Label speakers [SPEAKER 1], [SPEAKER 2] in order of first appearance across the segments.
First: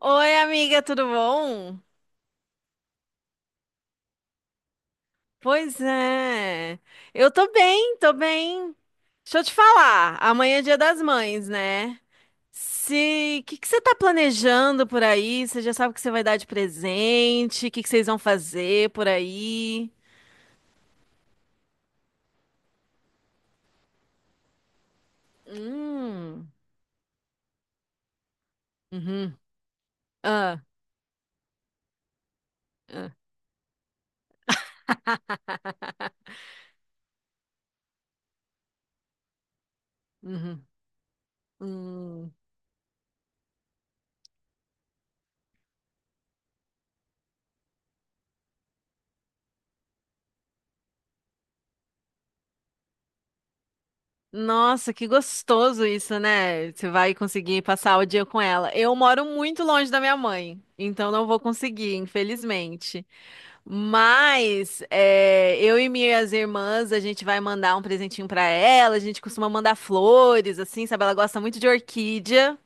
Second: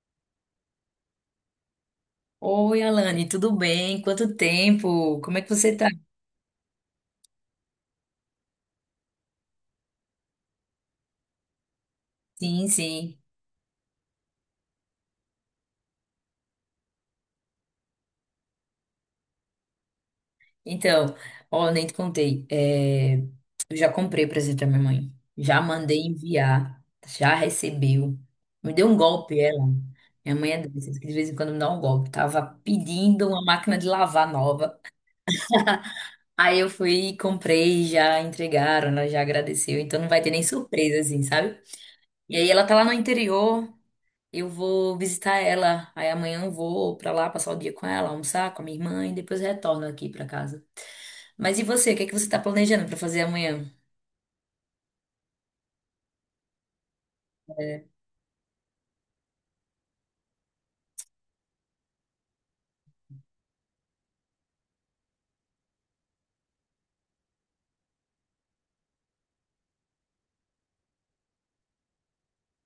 [SPEAKER 1] Oi, amiga, tudo bom?
[SPEAKER 2] Oi, Alane, tudo bem? Quanto tempo? Como é que você
[SPEAKER 1] Pois
[SPEAKER 2] tá?
[SPEAKER 1] é. Eu tô bem. Deixa eu te falar, amanhã é Dia das Mães, né?
[SPEAKER 2] Sim, sim.
[SPEAKER 1] Se, o que que você tá planejando por aí? Você já sabe o que você vai dar de presente? O que que vocês vão fazer por aí?
[SPEAKER 2] Então, ó, nem te contei. Eu já comprei presente pra minha mãe. Já mandei
[SPEAKER 1] Hum.
[SPEAKER 2] enviar. Já recebeu. Me deu um
[SPEAKER 1] Uhum.
[SPEAKER 2] golpe, ela. Minha mãe
[SPEAKER 1] Ah.
[SPEAKER 2] é dessas que de vez em quando me dá um golpe. Tava
[SPEAKER 1] Ah.
[SPEAKER 2] pedindo uma máquina de lavar nova. Aí eu fui, e comprei, já entregaram, ela já agradeceu. Então não vai ter nem
[SPEAKER 1] Uhum.
[SPEAKER 2] surpresa, assim, sabe?
[SPEAKER 1] Hum.
[SPEAKER 2] E aí ela tá lá no interior. Eu vou visitar ela. Aí amanhã eu vou pra lá passar o dia com ela, almoçar com a minha irmã e depois retorno aqui pra casa. Mas e você? O que é que você tá planejando pra fazer amanhã?
[SPEAKER 1] Nossa, que gostoso isso, né? Você vai conseguir
[SPEAKER 2] É,
[SPEAKER 1] passar o dia com ela. Eu moro muito longe da minha mãe, então não vou conseguir, infelizmente. Mas é, eu e minhas irmãs, a gente vai mandar um presentinho pra ela. A gente costuma mandar flores, assim, sabe? Ela gosta muito de orquídea.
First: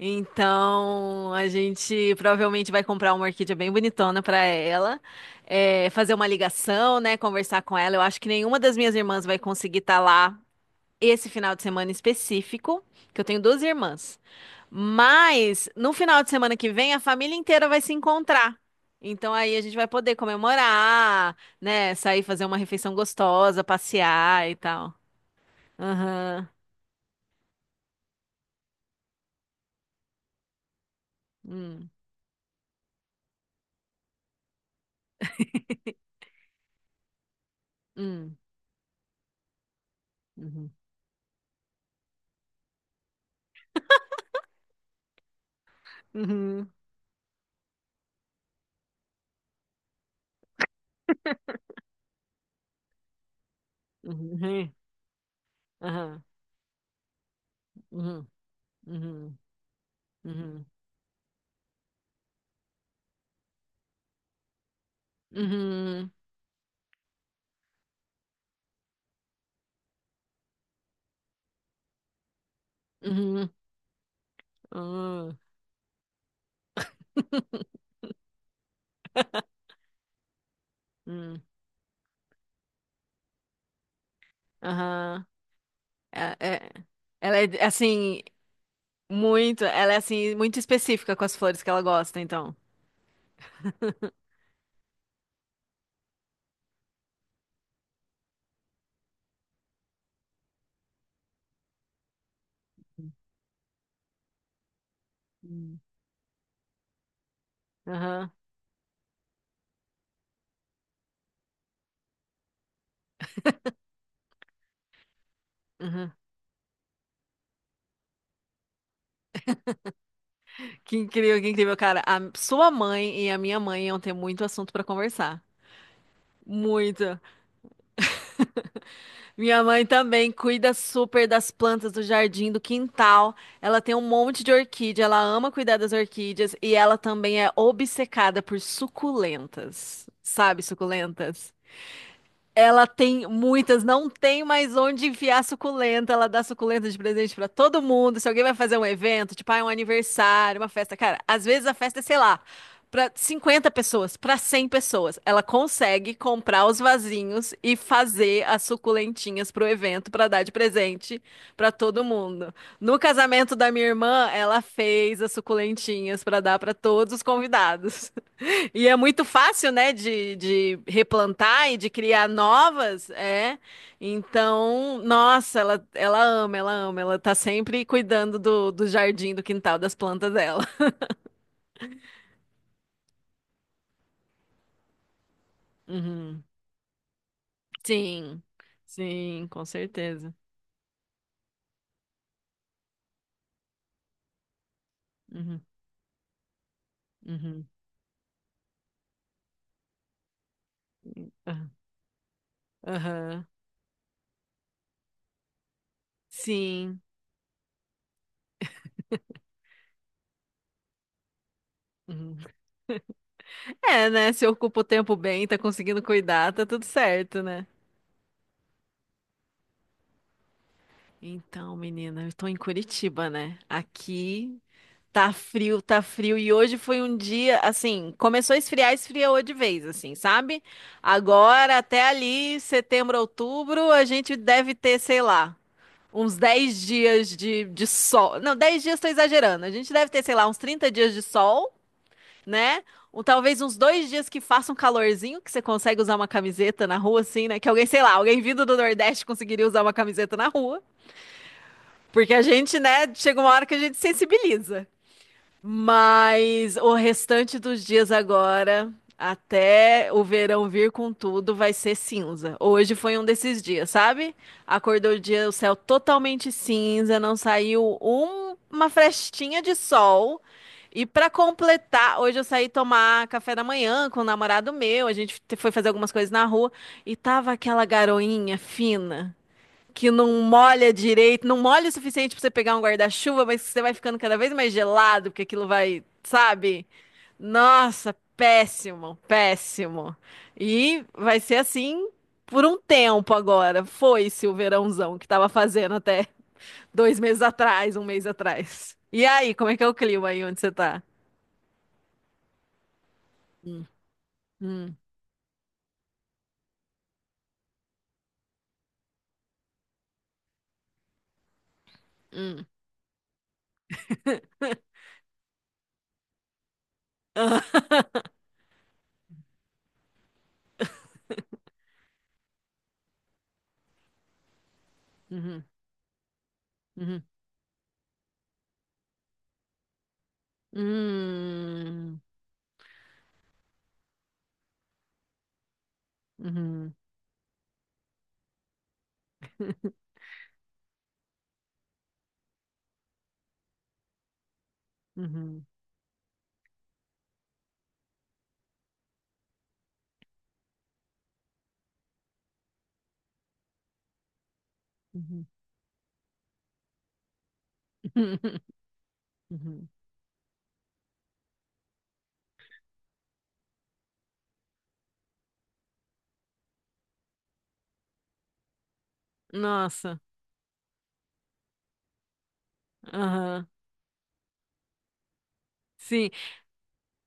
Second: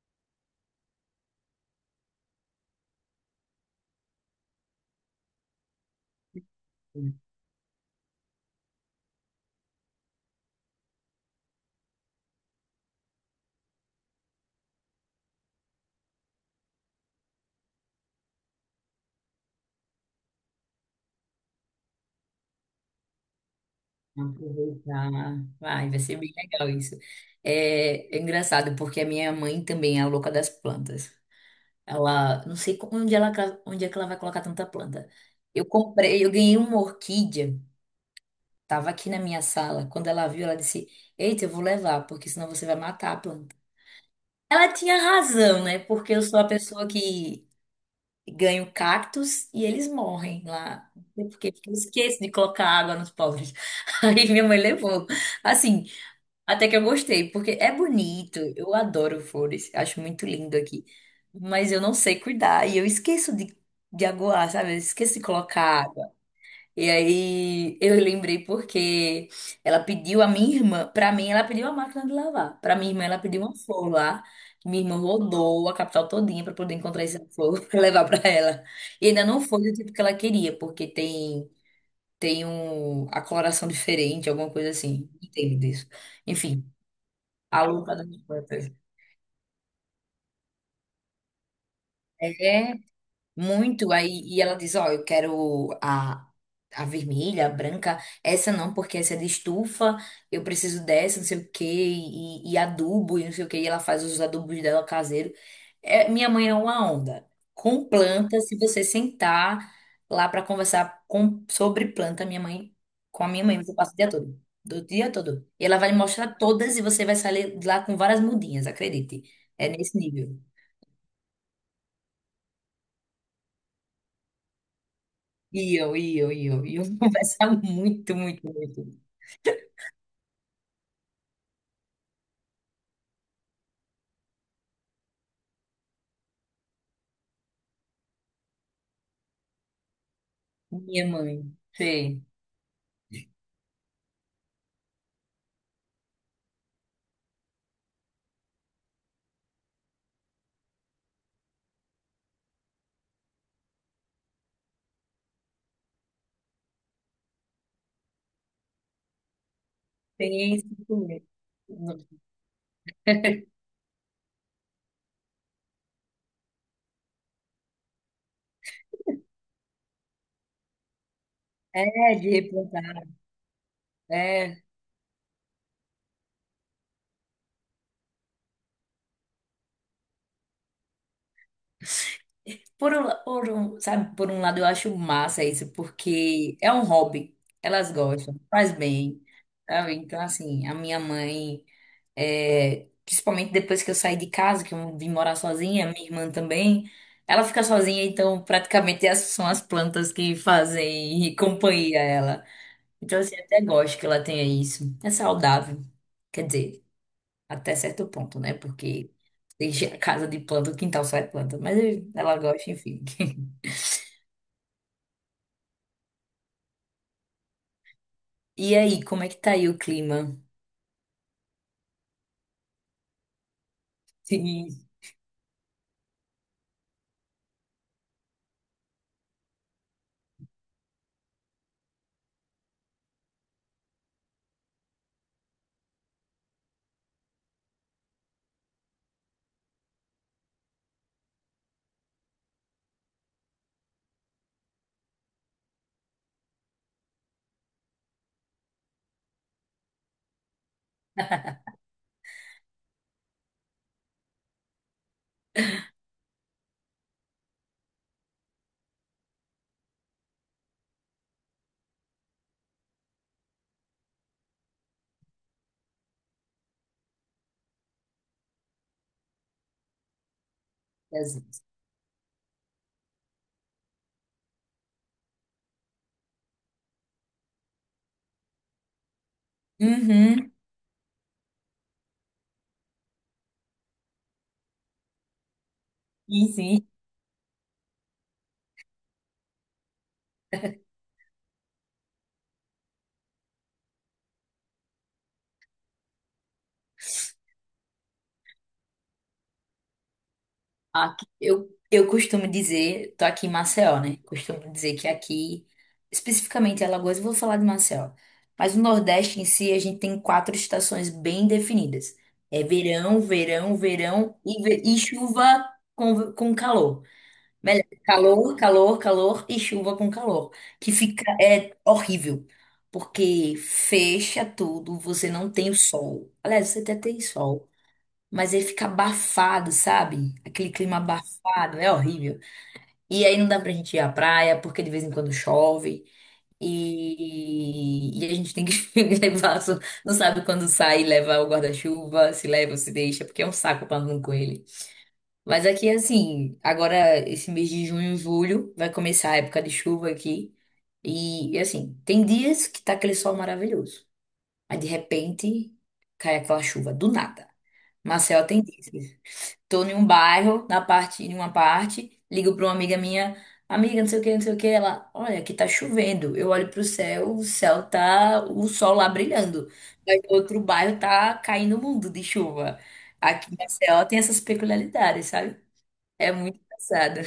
[SPEAKER 1] Então a gente provavelmente vai comprar uma orquídea bem bonitona pra ela, fazer uma ligação, né? Conversar com ela. Eu acho que nenhuma das minhas irmãs vai conseguir estar lá esse final de semana específico, que eu tenho duas irmãs. Mas no final de semana que vem a família inteira vai se encontrar. Então aí a gente vai poder comemorar, né? Sair fazer uma refeição gostosa, passear e tal.
[SPEAKER 2] aproveitar. Vai ser bem
[SPEAKER 1] Aham.
[SPEAKER 2] legal isso. É engraçado porque a minha mãe também é a louca das plantas.
[SPEAKER 1] Hum,
[SPEAKER 2] Ela, não sei onde ela, onde é que ela vai colocar tanta planta. Eu comprei, eu ganhei uma orquídea.
[SPEAKER 1] hum,
[SPEAKER 2] Tava aqui na minha sala. Quando ela viu, ela
[SPEAKER 1] uhum.
[SPEAKER 2] disse: eita, eu vou levar, porque senão você vai matar a planta. Ela tinha razão, né? Porque eu sou a
[SPEAKER 1] Uhum,
[SPEAKER 2] pessoa que ganho cactos e eles morrem lá. Não sei por quê, porque eu esqueço de colocar água nos pobres. Aí minha mãe
[SPEAKER 1] uhum,
[SPEAKER 2] levou. Assim,
[SPEAKER 1] aham,
[SPEAKER 2] até que eu gostei, porque é
[SPEAKER 1] uhum,
[SPEAKER 2] bonito. Eu adoro
[SPEAKER 1] uhum,
[SPEAKER 2] flores, acho muito lindo
[SPEAKER 1] uhum,
[SPEAKER 2] aqui. Mas eu não sei cuidar e eu esqueço de aguar, sabe? Eu esqueço de colocar
[SPEAKER 1] uhum,
[SPEAKER 2] água. E aí eu lembrei porque ela pediu a minha irmã, pra mim ela pediu a máquina de lavar. Pra minha irmã ela pediu
[SPEAKER 1] uhum,
[SPEAKER 2] uma flor lá. Minha irmã
[SPEAKER 1] uhum,
[SPEAKER 2] rodou a capital todinha pra poder encontrar essa flor pra levar pra ela. E ainda não foi do tipo que ela queria, porque
[SPEAKER 1] uhum,
[SPEAKER 2] tem um a coloração diferente, alguma coisa assim. Não
[SPEAKER 1] aham.
[SPEAKER 2] entendo disso.
[SPEAKER 1] É,
[SPEAKER 2] Enfim,
[SPEAKER 1] é- ela
[SPEAKER 2] a
[SPEAKER 1] é
[SPEAKER 2] louca da minha
[SPEAKER 1] assim,
[SPEAKER 2] irmã.
[SPEAKER 1] muito, ela é assim, muito específica com as flores que ela gosta, então.
[SPEAKER 2] Muito, aí, e ela diz, ó, a vermelha, a branca, essa não, porque essa é de estufa, eu preciso dessa, não sei o quê, e adubo, e não sei o quê, e ela faz os adubos dela caseiro.
[SPEAKER 1] Hum.
[SPEAKER 2] É, minha mãe é uma onda. Com
[SPEAKER 1] Aham.
[SPEAKER 2] planta, se você sentar lá para conversar com, sobre planta, com a minha mãe, você passa o dia todo, do dia todo. E ela vai lhe
[SPEAKER 1] Aham.
[SPEAKER 2] mostrar todas e você vai sair lá com várias mudinhas, acredite. É nesse nível.
[SPEAKER 1] Que incrível, cara. A sua mãe e a minha mãe iam ter muito assunto pra conversar.
[SPEAKER 2] E eu
[SPEAKER 1] Muito.
[SPEAKER 2] conversava muito, muito, muito.
[SPEAKER 1] Minha mãe também cuida super das plantas do jardim, do quintal. Ela tem um monte de orquídea, ela ama cuidar das orquídeas e ela também é obcecada por suculentas. Sabe,
[SPEAKER 2] Minha mãe,
[SPEAKER 1] suculentas?
[SPEAKER 2] sei,
[SPEAKER 1] Ela tem muitas, não tem mais onde enfiar suculenta. Ela dá suculenta de presente pra todo mundo. Se alguém vai fazer um evento, tipo, ah, é um aniversário, uma festa, cara, às vezes a festa é, sei lá, pra 50 pessoas, pra 100 pessoas. Ela consegue comprar os vasinhos e fazer as suculentinhas pro evento pra dar de
[SPEAKER 2] tem isso
[SPEAKER 1] presente
[SPEAKER 2] comigo.
[SPEAKER 1] pra todo mundo. No casamento da minha irmã, ela fez as suculentinhas pra dar pra todos os convidados. E é muito fácil, né, de replantar e de
[SPEAKER 2] É,
[SPEAKER 1] criar
[SPEAKER 2] de replantar.
[SPEAKER 1] novas, é.
[SPEAKER 2] É,
[SPEAKER 1] Então, nossa, ela ama, ela ama, ela tá sempre cuidando do jardim, do quintal, das plantas dela.
[SPEAKER 2] sabe, por um lado eu acho massa isso,
[SPEAKER 1] Uhum.
[SPEAKER 2] porque é um hobby, elas gostam,
[SPEAKER 1] Sim,
[SPEAKER 2] faz bem,
[SPEAKER 1] sim, com
[SPEAKER 2] sabe? Então,
[SPEAKER 1] certeza.
[SPEAKER 2] assim, a minha mãe, principalmente depois que eu saí de casa, que eu vim morar
[SPEAKER 1] Uhum,
[SPEAKER 2] sozinha, minha irmã também, ela fica
[SPEAKER 1] uhum,
[SPEAKER 2] sozinha, então praticamente essas são as plantas que fazem
[SPEAKER 1] aham,
[SPEAKER 2] companhia a ela. Então, assim,
[SPEAKER 1] aham,
[SPEAKER 2] até gosto que ela tenha isso. É saudável. Quer dizer,
[SPEAKER 1] sim.
[SPEAKER 2] até certo ponto, né? Porque deixa a casa de planta, o quintal só é planta. Mas ela
[SPEAKER 1] Uhum.
[SPEAKER 2] gosta, enfim.
[SPEAKER 1] É, né, se ocupa o tempo bem, tá conseguindo cuidar, tá tudo certo, né?
[SPEAKER 2] E aí, como é que tá aí o clima?
[SPEAKER 1] Então, menina, eu tô em Curitiba, né? Aqui
[SPEAKER 2] Sim.
[SPEAKER 1] tá frio, tá frio. E hoje foi um dia, assim, começou a esfriar, esfriou de vez, assim, sabe? Agora, até ali, setembro, outubro, a gente deve ter, sei lá, uns 10 dias de sol. Não, 10 dias tô exagerando. A gente deve ter, sei lá, uns 30 dias de sol, né? Ou talvez uns dois dias que faça um calorzinho, que você consegue usar uma camiseta na rua, assim, né? Que alguém, sei lá, alguém vindo do Nordeste conseguiria usar uma camiseta na rua. Porque a gente, né, chega uma hora que a gente sensibiliza. Mas o restante dos dias agora, até o verão vir com tudo, vai ser cinza. Hoje foi um desses dias, sabe? Acordou o dia, o céu totalmente cinza, não saiu uma frestinha de sol. E pra
[SPEAKER 2] Jesus.
[SPEAKER 1] completar, hoje eu saí tomar café da manhã com o namorado meu, a gente foi fazer algumas coisas na rua e tava aquela garoinha fina que não
[SPEAKER 2] Uhum.
[SPEAKER 1] molha direito, não molha o suficiente pra você pegar um guarda-chuva, mas você vai ficando cada vez mais gelado, porque aquilo vai,
[SPEAKER 2] Sim,
[SPEAKER 1] sabe?
[SPEAKER 2] sim.
[SPEAKER 1] Nossa, péssimo, péssimo. E vai ser assim por um tempo agora. Foi-se o verãozão que tava fazendo até dois meses atrás, um mês atrás. E aí, como é que é o clima aí onde você tá?
[SPEAKER 2] Aqui, eu costumo dizer, tô aqui em Maceió, né? Costumo dizer
[SPEAKER 1] Hum,
[SPEAKER 2] que aqui, especificamente em Alagoas, eu vou falar de Maceió. Mas o Nordeste em si, a gente tem quatro estações bem definidas. É
[SPEAKER 1] hum.
[SPEAKER 2] verão, verão, verão e chuva com calor. Melhor, calor, calor, calor e chuva com calor. Que fica, é horrível. Porque fecha tudo, você não
[SPEAKER 1] Uhum,
[SPEAKER 2] tem o sol. Aliás, você até tem
[SPEAKER 1] uhum,
[SPEAKER 2] sol, mas aí fica abafado, sabe? Aquele clima abafado, é horrível. E aí não dá pra gente ir à praia, porque de vez em quando chove.
[SPEAKER 1] uhum,
[SPEAKER 2] E a gente tem que levar, não sabe quando sai, leva o guarda-chuva, se leva, se deixa, porque é um saco pra andar com ele.
[SPEAKER 1] uhum, uhum,
[SPEAKER 2] Mas aqui, assim, agora esse mês de junho e julho vai começar a época de chuva aqui. E assim, tem dias que tá aquele sol maravilhoso. Aí de
[SPEAKER 1] uhum, uhum,
[SPEAKER 2] repente cai aquela chuva, do nada. Maceió tem dias. Tô
[SPEAKER 1] uhum.
[SPEAKER 2] em um bairro, na parte, em uma parte, ligo pra uma amiga minha, amiga, não sei o que, não sei o que, ela, olha, aqui tá chovendo. Eu olho pro céu, o céu tá, o sol lá brilhando.
[SPEAKER 1] Nossa.
[SPEAKER 2] Mas no outro bairro tá caindo o mundo de chuva. Aqui em
[SPEAKER 1] Aham,
[SPEAKER 2] Maceió tem essas peculiaridades, sabe?
[SPEAKER 1] sim.
[SPEAKER 2] É muito engraçado.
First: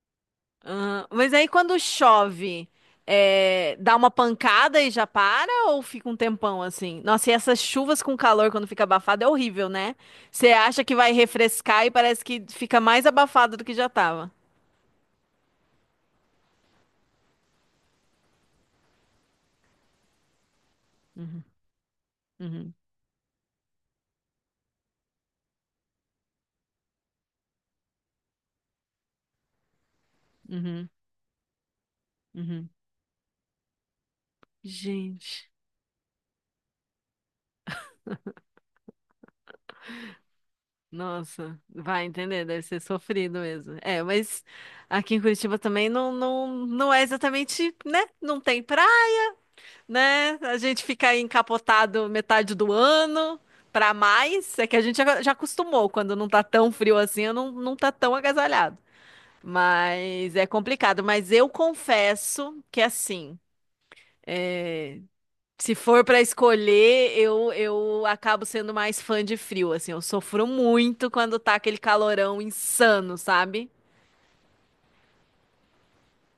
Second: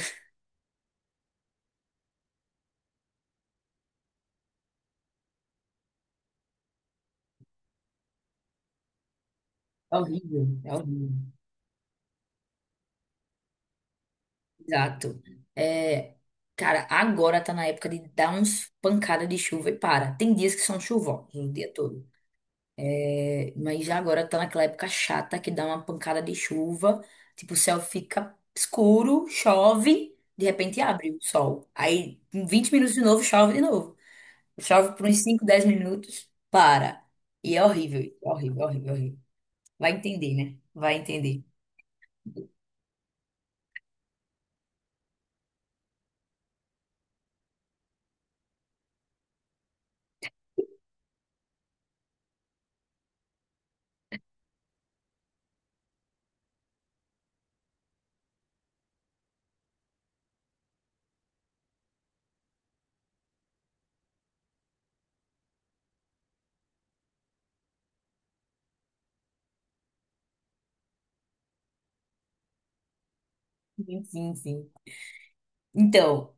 [SPEAKER 1] Aham. Mas aí quando chove, é, dá uma pancada e já para ou fica um tempão assim? Nossa, e essas chuvas com calor quando fica abafado é horrível, né?
[SPEAKER 2] É horrível,
[SPEAKER 1] Você
[SPEAKER 2] é
[SPEAKER 1] acha que vai
[SPEAKER 2] horrível.
[SPEAKER 1] refrescar e parece que fica mais abafado do que já tava.
[SPEAKER 2] Exato. É, cara, agora tá na época de dar uns pancada de chuva e para. Tem dias que são chuvosos o dia todo.
[SPEAKER 1] Uhum,
[SPEAKER 2] É, mas já agora tá naquela época chata que dá uma pancada de chuva, tipo, o céu fica escuro, chove, de repente
[SPEAKER 1] uhum,
[SPEAKER 2] abre o sol. Aí, em
[SPEAKER 1] uhum.
[SPEAKER 2] 20 minutos de novo. Chove por uns cinco,
[SPEAKER 1] Gente,
[SPEAKER 2] 10 minutos, para. E é horrível, horrível, horrível, horrível. Vai entender, né? Vai entender.
[SPEAKER 1] nossa, vai entender, deve ser sofrido mesmo. É, mas aqui em Curitiba também não é exatamente, né? Não tem praia. Né? A gente fica aí encapotado metade do ano pra mais. É que a gente já acostumou, quando não tá tão frio assim, não tá tão agasalhado. Mas é complicado. Mas eu confesso que assim, é, se for pra escolher, eu acabo sendo mais fã de frio, assim. Eu sofro muito quando tá aquele calorão insano, sabe?
[SPEAKER 2] Sim, sim, sim. Então,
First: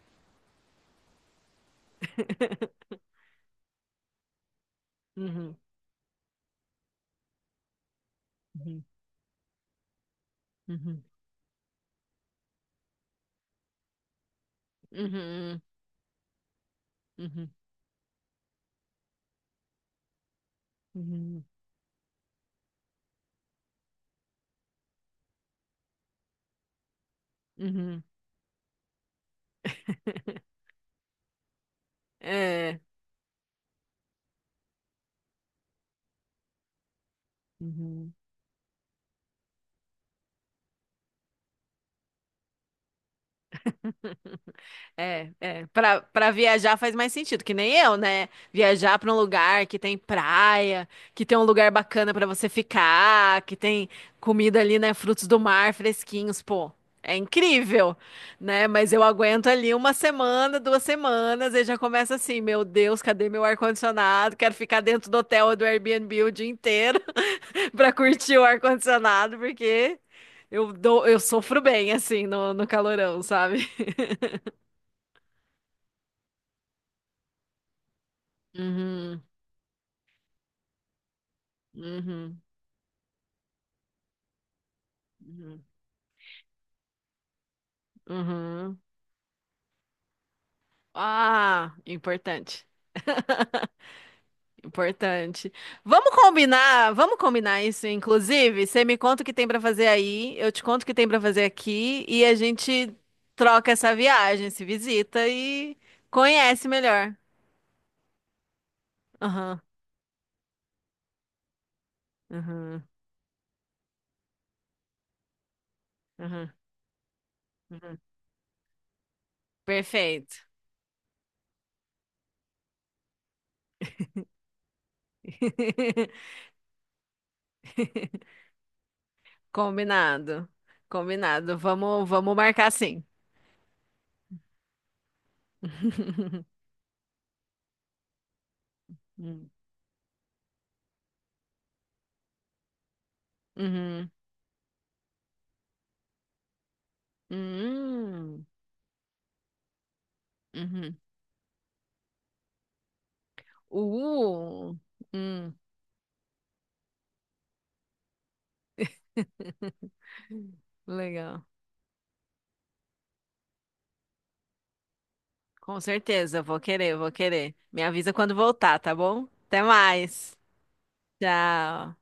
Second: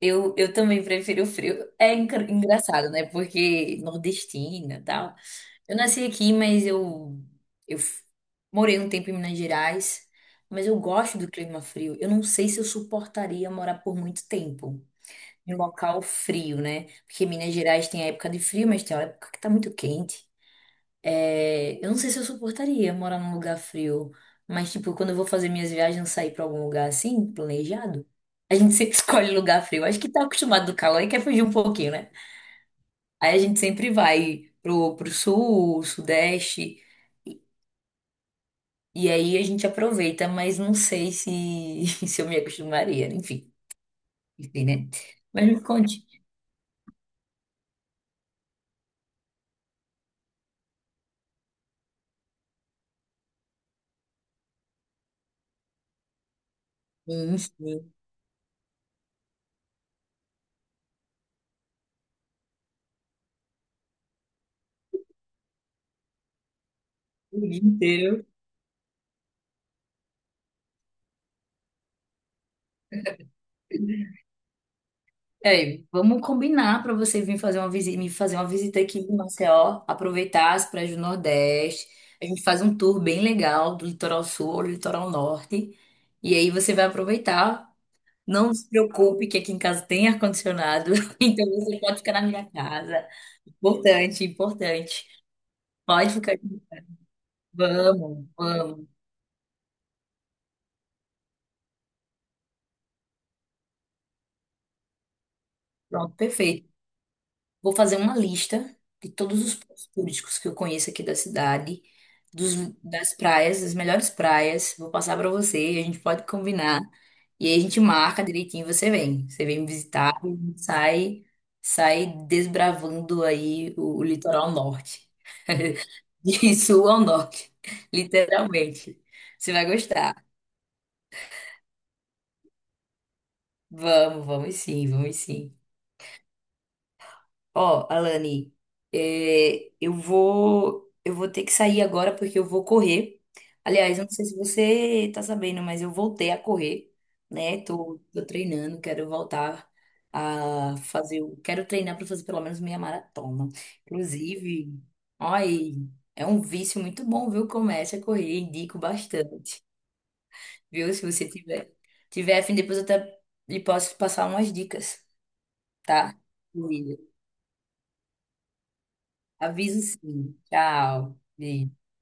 [SPEAKER 2] eu também prefiro o frio. É engraçado, né? Porque nordestina, tal.
[SPEAKER 1] Uhum,
[SPEAKER 2] Eu nasci aqui, mas eu morei
[SPEAKER 1] uhum,
[SPEAKER 2] um tempo em Minas Gerais, mas eu
[SPEAKER 1] uhum,
[SPEAKER 2] gosto do clima frio. Eu não sei se eu suportaria morar por muito tempo em um
[SPEAKER 1] uhum,
[SPEAKER 2] local frio, né? Porque
[SPEAKER 1] uhum,
[SPEAKER 2] Minas Gerais tem a época de frio, mas tem a época que tá muito quente.
[SPEAKER 1] uhum,
[SPEAKER 2] É, eu não sei se eu suportaria morar num lugar frio, mas tipo, quando eu vou fazer minhas viagens, sair pra algum lugar assim,
[SPEAKER 1] uhum.
[SPEAKER 2] planejado, a gente sempre escolhe lugar frio. Acho que tá acostumado do calor e quer fugir um pouquinho, né?
[SPEAKER 1] É.
[SPEAKER 2] Aí a gente sempre vai pro sul, sudeste.
[SPEAKER 1] Uhum.
[SPEAKER 2] E aí a gente aproveita, mas não sei se, se eu me acostumaria. Enfim, né?
[SPEAKER 1] É,
[SPEAKER 2] Mas me
[SPEAKER 1] é. Pra,
[SPEAKER 2] conte.
[SPEAKER 1] pra viajar faz mais sentido, que nem eu, né? Viajar pra um lugar que tem praia, que tem um lugar bacana pra você ficar, que tem comida ali, né? Frutos do mar fresquinhos, pô. É
[SPEAKER 2] Enfim,
[SPEAKER 1] incrível, né? Mas eu aguento ali uma semana, duas semanas, e já começa assim: meu Deus, cadê meu ar-condicionado? Quero ficar dentro do hotel ou do Airbnb o dia inteiro
[SPEAKER 2] o dia
[SPEAKER 1] pra
[SPEAKER 2] inteiro.
[SPEAKER 1] curtir o ar-condicionado, porque eu dou, eu sofro bem, assim, no calorão, sabe?
[SPEAKER 2] É, vamos combinar para você vir fazer uma visita, me fazer uma visita aqui em
[SPEAKER 1] Uhum,
[SPEAKER 2] Maceió, aproveitar as praias do Nordeste. A
[SPEAKER 1] uhum,
[SPEAKER 2] gente faz um tour bem legal do litoral sul ao litoral
[SPEAKER 1] uhum,
[SPEAKER 2] norte. E aí você vai aproveitar. Não se
[SPEAKER 1] uhum.
[SPEAKER 2] preocupe que aqui em casa tem ar-condicionado, então
[SPEAKER 1] Ah,
[SPEAKER 2] você pode ficar na minha
[SPEAKER 1] importante.
[SPEAKER 2] casa. Importante, importante.
[SPEAKER 1] Importante. Vamos
[SPEAKER 2] Pode ficar.
[SPEAKER 1] combinar, vamos combinar isso,
[SPEAKER 2] Vamos,
[SPEAKER 1] inclusive.
[SPEAKER 2] vamos.
[SPEAKER 1] Você me conta o que tem pra fazer aí, eu te conto o que tem pra fazer aqui e a gente troca essa viagem, se visita e
[SPEAKER 2] Pronto,
[SPEAKER 1] conhece
[SPEAKER 2] perfeito.
[SPEAKER 1] melhor.
[SPEAKER 2] Vou fazer uma lista de todos os
[SPEAKER 1] Aham,
[SPEAKER 2] pontos turísticos que eu conheço aqui da cidade, dos,
[SPEAKER 1] aham,
[SPEAKER 2] das praias, das melhores praias. Vou passar para você, a gente pode
[SPEAKER 1] aham,
[SPEAKER 2] combinar. E aí a gente
[SPEAKER 1] aham.
[SPEAKER 2] marca direitinho, você vem. Você vem me visitar e a
[SPEAKER 1] Perfeito.
[SPEAKER 2] gente sai, sai desbravando aí o litoral norte. De sul ao norte, literalmente. Você vai gostar.
[SPEAKER 1] Combinado. Combinado. Vamos, vamos marcar sim.
[SPEAKER 2] Vamos, vamos sim, vamos sim. Ó, Alane, eu vou ter que sair agora porque eu vou correr. Aliás, eu
[SPEAKER 1] Uhum.
[SPEAKER 2] não sei se você tá sabendo, mas eu voltei a correr, né? Tô
[SPEAKER 1] Hum,
[SPEAKER 2] treinando, quero voltar a
[SPEAKER 1] uhum.
[SPEAKER 2] fazer, quero treinar para fazer pelo menos meia maratona. Inclusive,
[SPEAKER 1] Uh,
[SPEAKER 2] olha
[SPEAKER 1] hum,
[SPEAKER 2] aí, é um vício muito bom, viu? Comece a correr, indico bastante, viu? Se você
[SPEAKER 1] legal.
[SPEAKER 2] tiver a fim, depois eu até lhe posso passar umas dicas,
[SPEAKER 1] Com
[SPEAKER 2] tá?
[SPEAKER 1] certeza, eu vou querer, eu vou querer. Me avisa quando voltar, tá bom? Até
[SPEAKER 2] Aviso sim.
[SPEAKER 1] mais.
[SPEAKER 2] Tchau. Beijo.
[SPEAKER 1] Tchau.